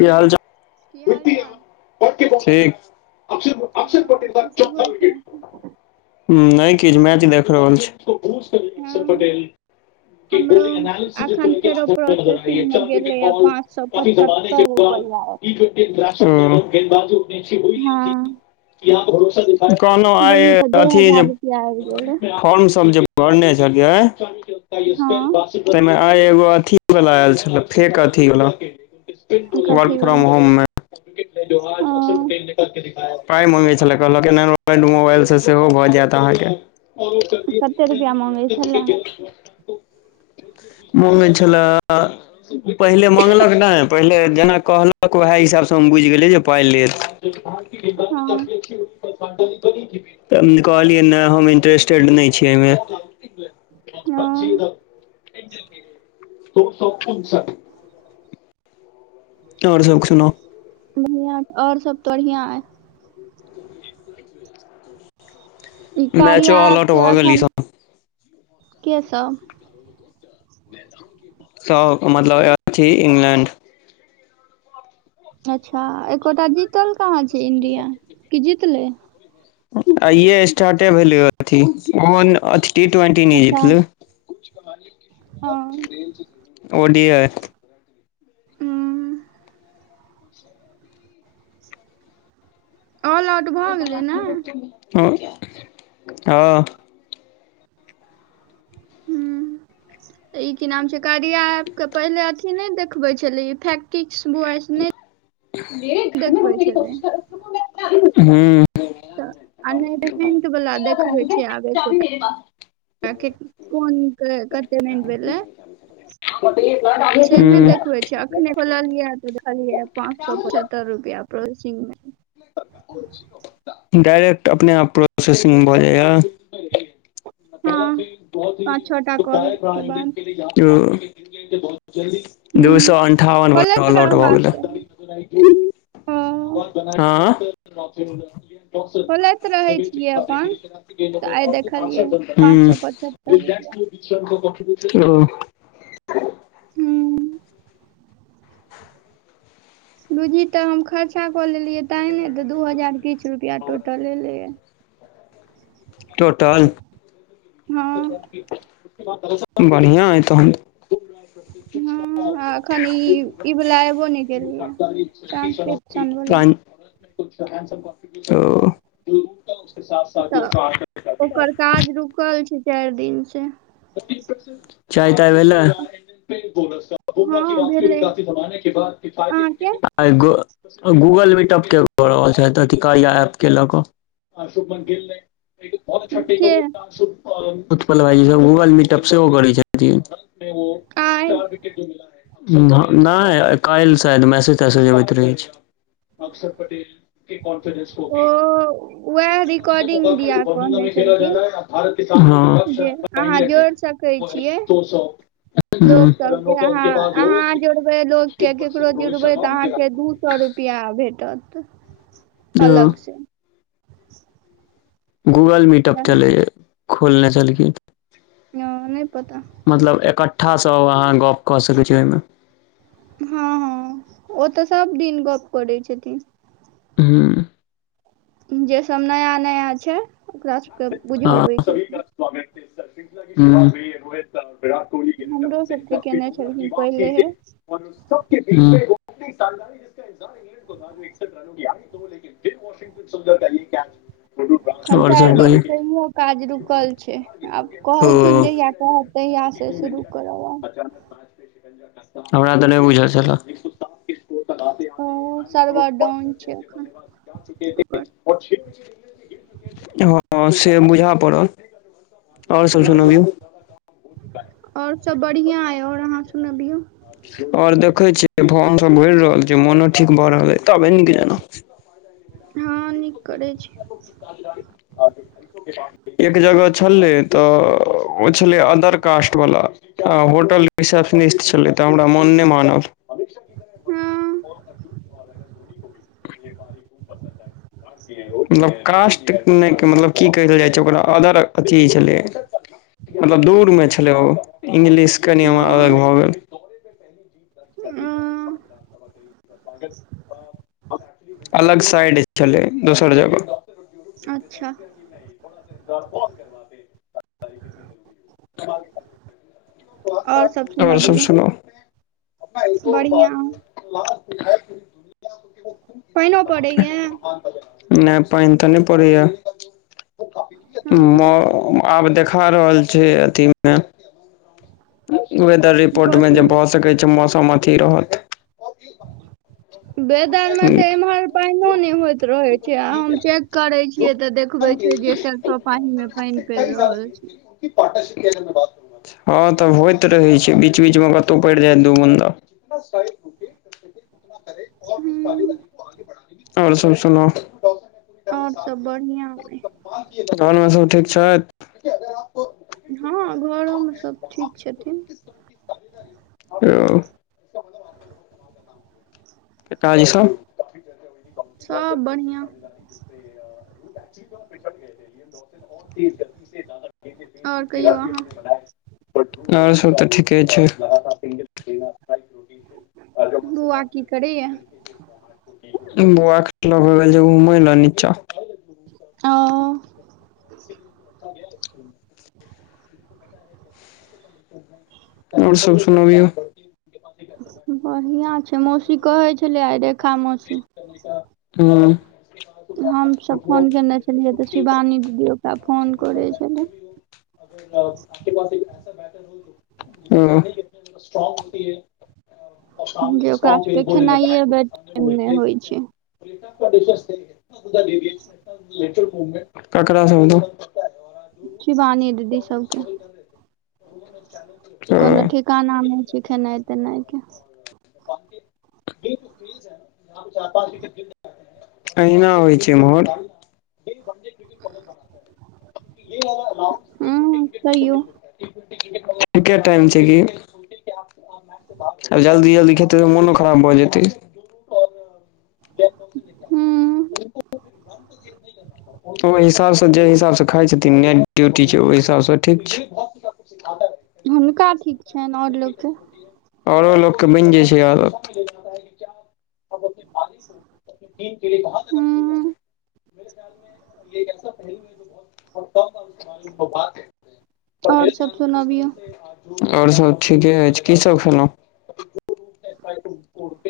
की हाल की चाल हाल चाल ठीक हँ की सब होइ छै नहि कीछ मैच देख रहल छि अक्षर हँ, पटेल हमरो बोलंग अखन फेरो तर नजर प्रोसेसिंग आइए मे चार विकेट गेलैया बॉल पाँच सौ काफी जमाने के पचहत्तर बाद रुपैया [unintelligible] टी ट्वेंटी इंटरनैशनल हं में वो गेंदबाजों ने वो [unintelligible] माॅ कहनौ आइ बुझी तऽ दू अथि जे हजार रुपआ आबि गेलै फॉर्म सब जे भरने छलियै हँ तैमे आ एगो अथी वाला आयल छलै फेक अथीवाला वर्क कथी फ्रॉम भेलै होम मे हँ पाइ मंगैत छलै कहलक एंड्रॉइड मोबाइलसँ सेहो भऽ जायत अहाँके कते रुपैआ माँंगै छलै माँगै छले पहिले माँगलक नहि पहिले जेना कहलक उएह हिसाबसँ हम बुझि गेलिये जे पाइ लेत [inaudible] हँ तऽ हम कहलियै ने हम इंटरेस्टेड नहि छियै एहिमे हँ [unintelligible] और सब सुनाउ बढ़ियां और सब त बढ़ियां अय ई मैचो कार्या ऑल ऐप आउट के भऽ गेल ई अखन सब के सब सब मतलब [unintelligible] इंग्लैंड अच्छा एकोटा जीतल कहाँ छै इंडिया की जीतले आइ स्टार्टे भेल अथी टी ट्वेंटी अच्छा जतले हँ ओडी यै उूँ ऑल आउट भऽ गेलै ने ह हँ [unintelligible] हूँ [inaudible] ई की नाम छै कारिया एप के पहिले अथी ने देखबे छले इ फैक्टिक [unintelligible] अ्म हं तऽ आ नहि देख [unintelligible] तऽ बला देखबै छी आब एकोटा के कोन कते रन भेलै से नहि हूं देखबै [unintelligible] खोललियै तऽ देखलिय पाँंच सए पचहत्तर रुपआ पड़ोसिंग में [unintelligible] डायरेक्ट अपने आप प्रोसेसिंग भऽ जाए य हँ पाँच छौ टा ओ कॉल के बाद दू हूँ सए अन्ठावन [unintelligible] खोलैत ऑल आउट भऽ रहबाक चाही गेलै हँ आ खोलैत रहै छियै अपन तऽ [inaudible] आइ देखलियै पाँच सए पचहत्तर रुपआ ओ [inaudible] हूँ बुजी तऽ हम [unintelligible] अच्छा कऽ लेलियै तै ने तऽ दू-दू हजार किछ रुपैआ टोटल एलैए टोटल हँ बढ़िया अइ तहन त हँ आ एखन ई ई वला एबो नहि केलैये ट्रांसक्रिप्शन वला प [inaudible] तऽ प ओ ओकर काज रुकल छै चारि दिन से चाय ताय भेलै बूमराह हँ की वापसी हुई भेलै काफी जमानेके बाद किफायती विकेट अहाँके भी मिला आइ गू गूगल मीटप के कऽ रहल छथि अथी कार्या एप्प के लऽ कऽ अ शुभमन खेलने के उत्पल भाईजी सब गूगल मीटप सेहो करै छै जी शुरुआत में वो आइ चार विकेट जो मिला है नहि काल्हि शायद मैसेज तैसेज अबैत रहै छै के कॉन्फिडेस ओ वएह रिकॉर्डिंग दिया कहने कोॉर्ंगमे खेल जाा छलखिन ह जे [inaudible] हँ अहाँ जोड़ि सकै छियै लोकसभके अहाँ अहाँ जोड़बै लोकके केकरो जोड़बै तऽ अहाँके दू दु सौ रुपआ भेटत अलग से गूगल मीटप चलैयै खोलने छलकिन ह नहि पता मतलब एकठ्ठासँ अहाँ गप कऽ सकैत छी ओहिमे हँ हँ ओ तऽ सब दिन गप करै छथिन हँ जे सभ नया नया छै ओकरा सभके बुझबैत छथिन [inaudible] हम्म हमरो सबके केने छलखिन पहिलेहे [unintelligible] ह्म्म [unintelligible] चार दिन से इहो काज रूकल छै आब कहलखिन ओ। जहिया कहब तहिया से शुरू करब हम हमरा तऽ नहि बूझल छल ओ सरबर डाउन छै एखन ओकर [inaudible] हँ से बुझा पड़त हँ आओर सब बढ़िआ य आओर अहाँ सुनबियौ आओर देखै छियै फोन सऽ भड़ि रहल छै मोनो ठीक भऽ रहलै तबे नीक जना हँ नीक करै छी [unintelligible] एक जगह छलै तऽ ओ छलै अदर कास्ट वाला आ होटल रिसेप्शनिस्ट छलै त हमरा मोन नै मानल हँ [inaudible] मतलब कास्ट नहि मतलब की कहल जाइ छै ओकरा अदर अथी छलै मतलब दूरमे छलै ओ इंग्लिश कनि हमरा अलग भऽ गेल आं अलग साइड छलै दोसर जगह अच्छा [unintelligible] और सब सुनाउ बढ़िया पाइनो परैय नहि पानि तऽ नहि पड़ैया हँ आब देखा रहल छै अथी मे वेदर रिपोर्ट मे कथी जे भऽ सकैत छै मौसम अथी रहत वेदर ठीक इम्हर पाइनो नै होयत रहे छै आ हम चेक करे छियै तऽ देखबे छै जे सरसो पाहि मे पानि पड़ रहल छै [unintelligible] हँ तऽ होइत रहै छै बीच बीचमे कतहु पड़ि जायत दू बून्दा [unintelligible] हूँ आओर सब सुना आओर सब बढ़िआँ अइ घरमे सभ ठीक छथि हँ घरोमे सभ ठीक छथिन ओ [inaudible] ऐतै ई सब सब बढ़िआ आओर कहियौ अहाँ [unintelligible] और सब तऽ ठीके छै बौआकी करे य बौआ हो गेल घुमे ल नीचा [unintelligible] अं [unintelligible] [unintelligible] आओर सब सुनबियौ बढ़िआं छै मौसी कहै छलै आइ रेखा मौसी ह्म हमसभ फोन केने छलियै तऽ शिवानी दीदी ओकरा फोन करै छलै ओ ब [unintelligible] ओ जे ओकरा सबके ्रने खेनाइये बेड टाइम मे होइ खेल छै सकतै [inaudible] ककरा [unintelligible] शिवानी दीदी सबके [unintelligible] कोनो ठिकाना नहि छै खेनाई तेनाईके [unintelligible] [inaudible] अहिना होइ छै ईमहर तन [unintelligible] ह्म कहियो [unintelligible] ठीके टाईम छै कि ब [unintelligible] आ जल्दी जल्दी खेते त मनो खराब भऽ जेतै हं ओहि हिसाबसँ जेहि हिसाबसँ खाई छथिन नेट ड्यूटी छै ओहि हिसाबसँ ठीक छै [unintelligible] हुनका ठीक छनि आऔर लोकोके औरो लोकके बनि जाइ छै आदत हूँ य ऐसा पहलू ह जो बहुत प कहाल बात ह [unintelligible] आओर सब सुनबियौ आओर सभ ठीके अछि कीसभ खेलहुँ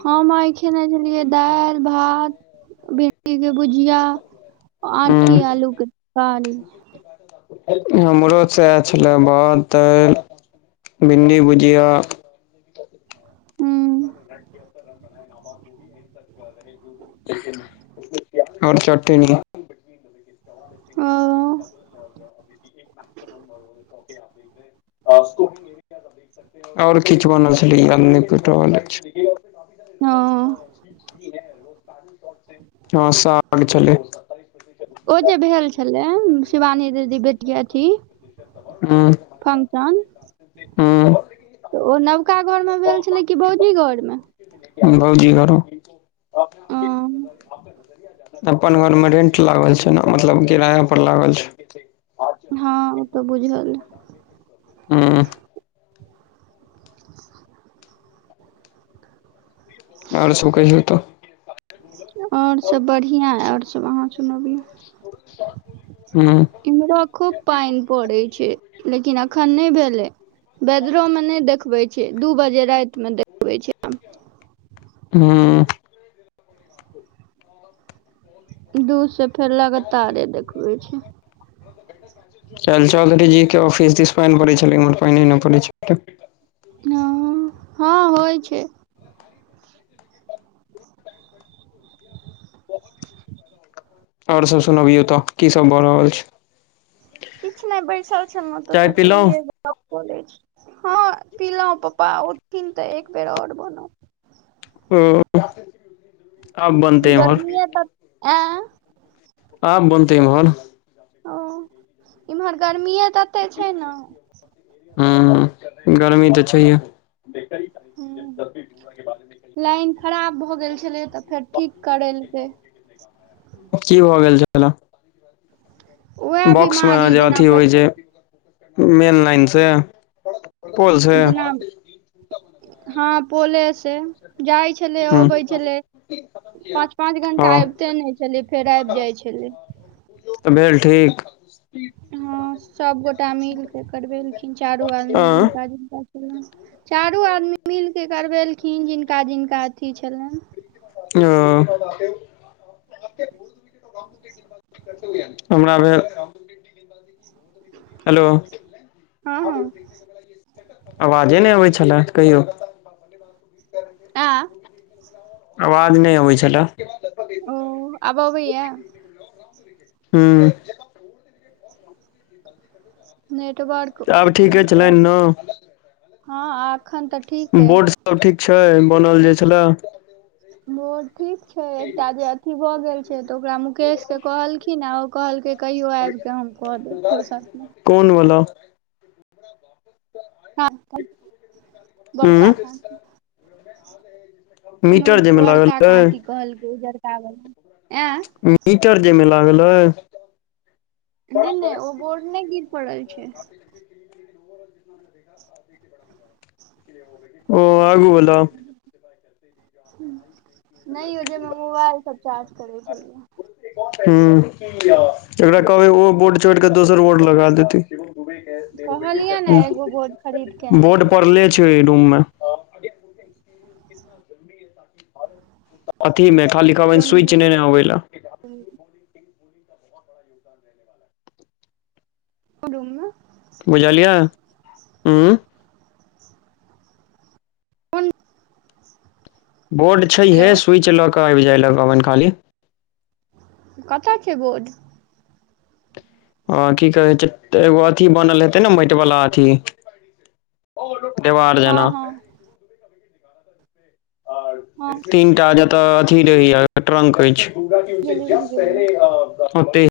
ह आई खेने छलियै दालि भात भिंड ठीके भुजिया आठी आलू तरकारी [unintelligible] हमरो सएह छलै भात दाइल भिंडी के भुजिया हूँ आओर चटीनग [unintelligible] अं [unintelligible] आओर किछु बनल छलै पट हँ हँ स [unintelligible] छल ओ जे भेल छले शिवानी दीदी बेटिया अथी हँ फंक्शन तऽ ओ नवका घरमे भेल छलै कि भौजी घरमे भौजी हौ अ [unintelligible] अपन घर मे रेंट लागल छै ने मतलब किराया पर लागल छै हँ ओ तऽ बुझलियै [inaudible] हूंम्म आओर सब कहियौ तऽ आओर सब बढ़िआँ आओर सब अहाँ सुनबियौ हूंम्म इम्हरो खूब पानि पड़े छै लेकिन अखन नहि भेलै बेदरो मे नहि देखबे छै दू बजे राति मे देखबे छै हूंम्म दू से फेर लगातारे देखबै छै [inaudible] चाल चौधरी जी के ऑफिस दिस पानि पड़ै छलै इम्हर पानि नहि पड़ै छल हँ होइ छै आर सब सुनबियौ तऽ की सब भऽ रहल छै किछु नहि बैसल छेलौं तऽ चाय पिलौं सोचलियै जे हँ पिलहुँ पप्पा उठथिन तऽ एक बेर आओर बनत। ओ [inaudible] आब बनतै इम्हर गर्मीये तऽ य आब बनतेै मोहन। हूॅं, इम्हर गर्मीेये तत्ते छै ने! हॅं, गर्मी तऽ छैहे! हॅं, लाइन खराब भऽ गेल छलै तऽ फेर ठीक करेलकै। की भऽ गेल छलै? उएह बॉक्समे बिमारी जे जेना अथि होइ छै मेन लाइन से, पोल से? जेना हँ पोलेसँ, जाइ छलै हूं अबै छलै पाँच पाँच घंटा हँ अबिते नहि छलै, फेर आबि जाइ छलै तऽ भेल ठीक? हँ सबगोटा मिलके करबेलखिन चारू आदमी आँ जिनका-जिनका छलनिहे चारू आदमी मिलके करबेलखिन जिनका जिनका अथी छलैन्हि ओ हमरा भेल हेलो हँ हँ आवाजे नहि अबै छलै, कहियौ ऐं आवाज नहि अबै छलए ओ, आब अबैए? हँ नेटवर्क आब ठीक कोनो अछि लाइन प्रॉब्लम ने? हँ एखन तऽ ठीक अइ बोर्ड सब ठीक छै बनल जे छलै? बोर्ड ठीक छै एकटा जे अथी भऽ गेल छै, तऽ ओकरा मुकेश के कहलखिनए कहलकै कहियो आबिकऽ हम कऽ देब फुरसतमे कोन वला? हॅं, बड़का भाइ उंम्म मीटर जाहिमे लागल रहै? कहलक उजरका वला, ऐं मीटर जाहिमे लागल एहि नहि नहि, ओ बोर्ड नहि गिर पड़ल छै ओ आगू वला नहि यो जाइमे मोबाइल सब चार्ज करबै छलियै हूं एकरा छलियै कहबै ओ बोड छोड़ क दोसर वोट लगा देतय कहलियनए ने एगो बोर्ड खरीदके आइन बोर्ड दे पड़ले छै रूम मे अथि मे खालि कहबैन सुइच नेने अबय लै हू [inaudible] [inaudible] रहने वालाै [inaudible] [unintelligible] बूम [inaudible] [inaudible] बुझलियिअ ऊ कोन बोर्ड हेलो छैहे स्विच लऽ कऽ आबि जाय ल कहबैन खाली कत छै बोर्ड ह की कहै छै एगो अथी बनल हेतै ने मैट वला अथी देवार हँ जेना हँ हँ तीनटा जतऽ अथी रहैया ट्रंक अछि उे बुझि जब गेलियै पहिेे [inaudible] [inaudible]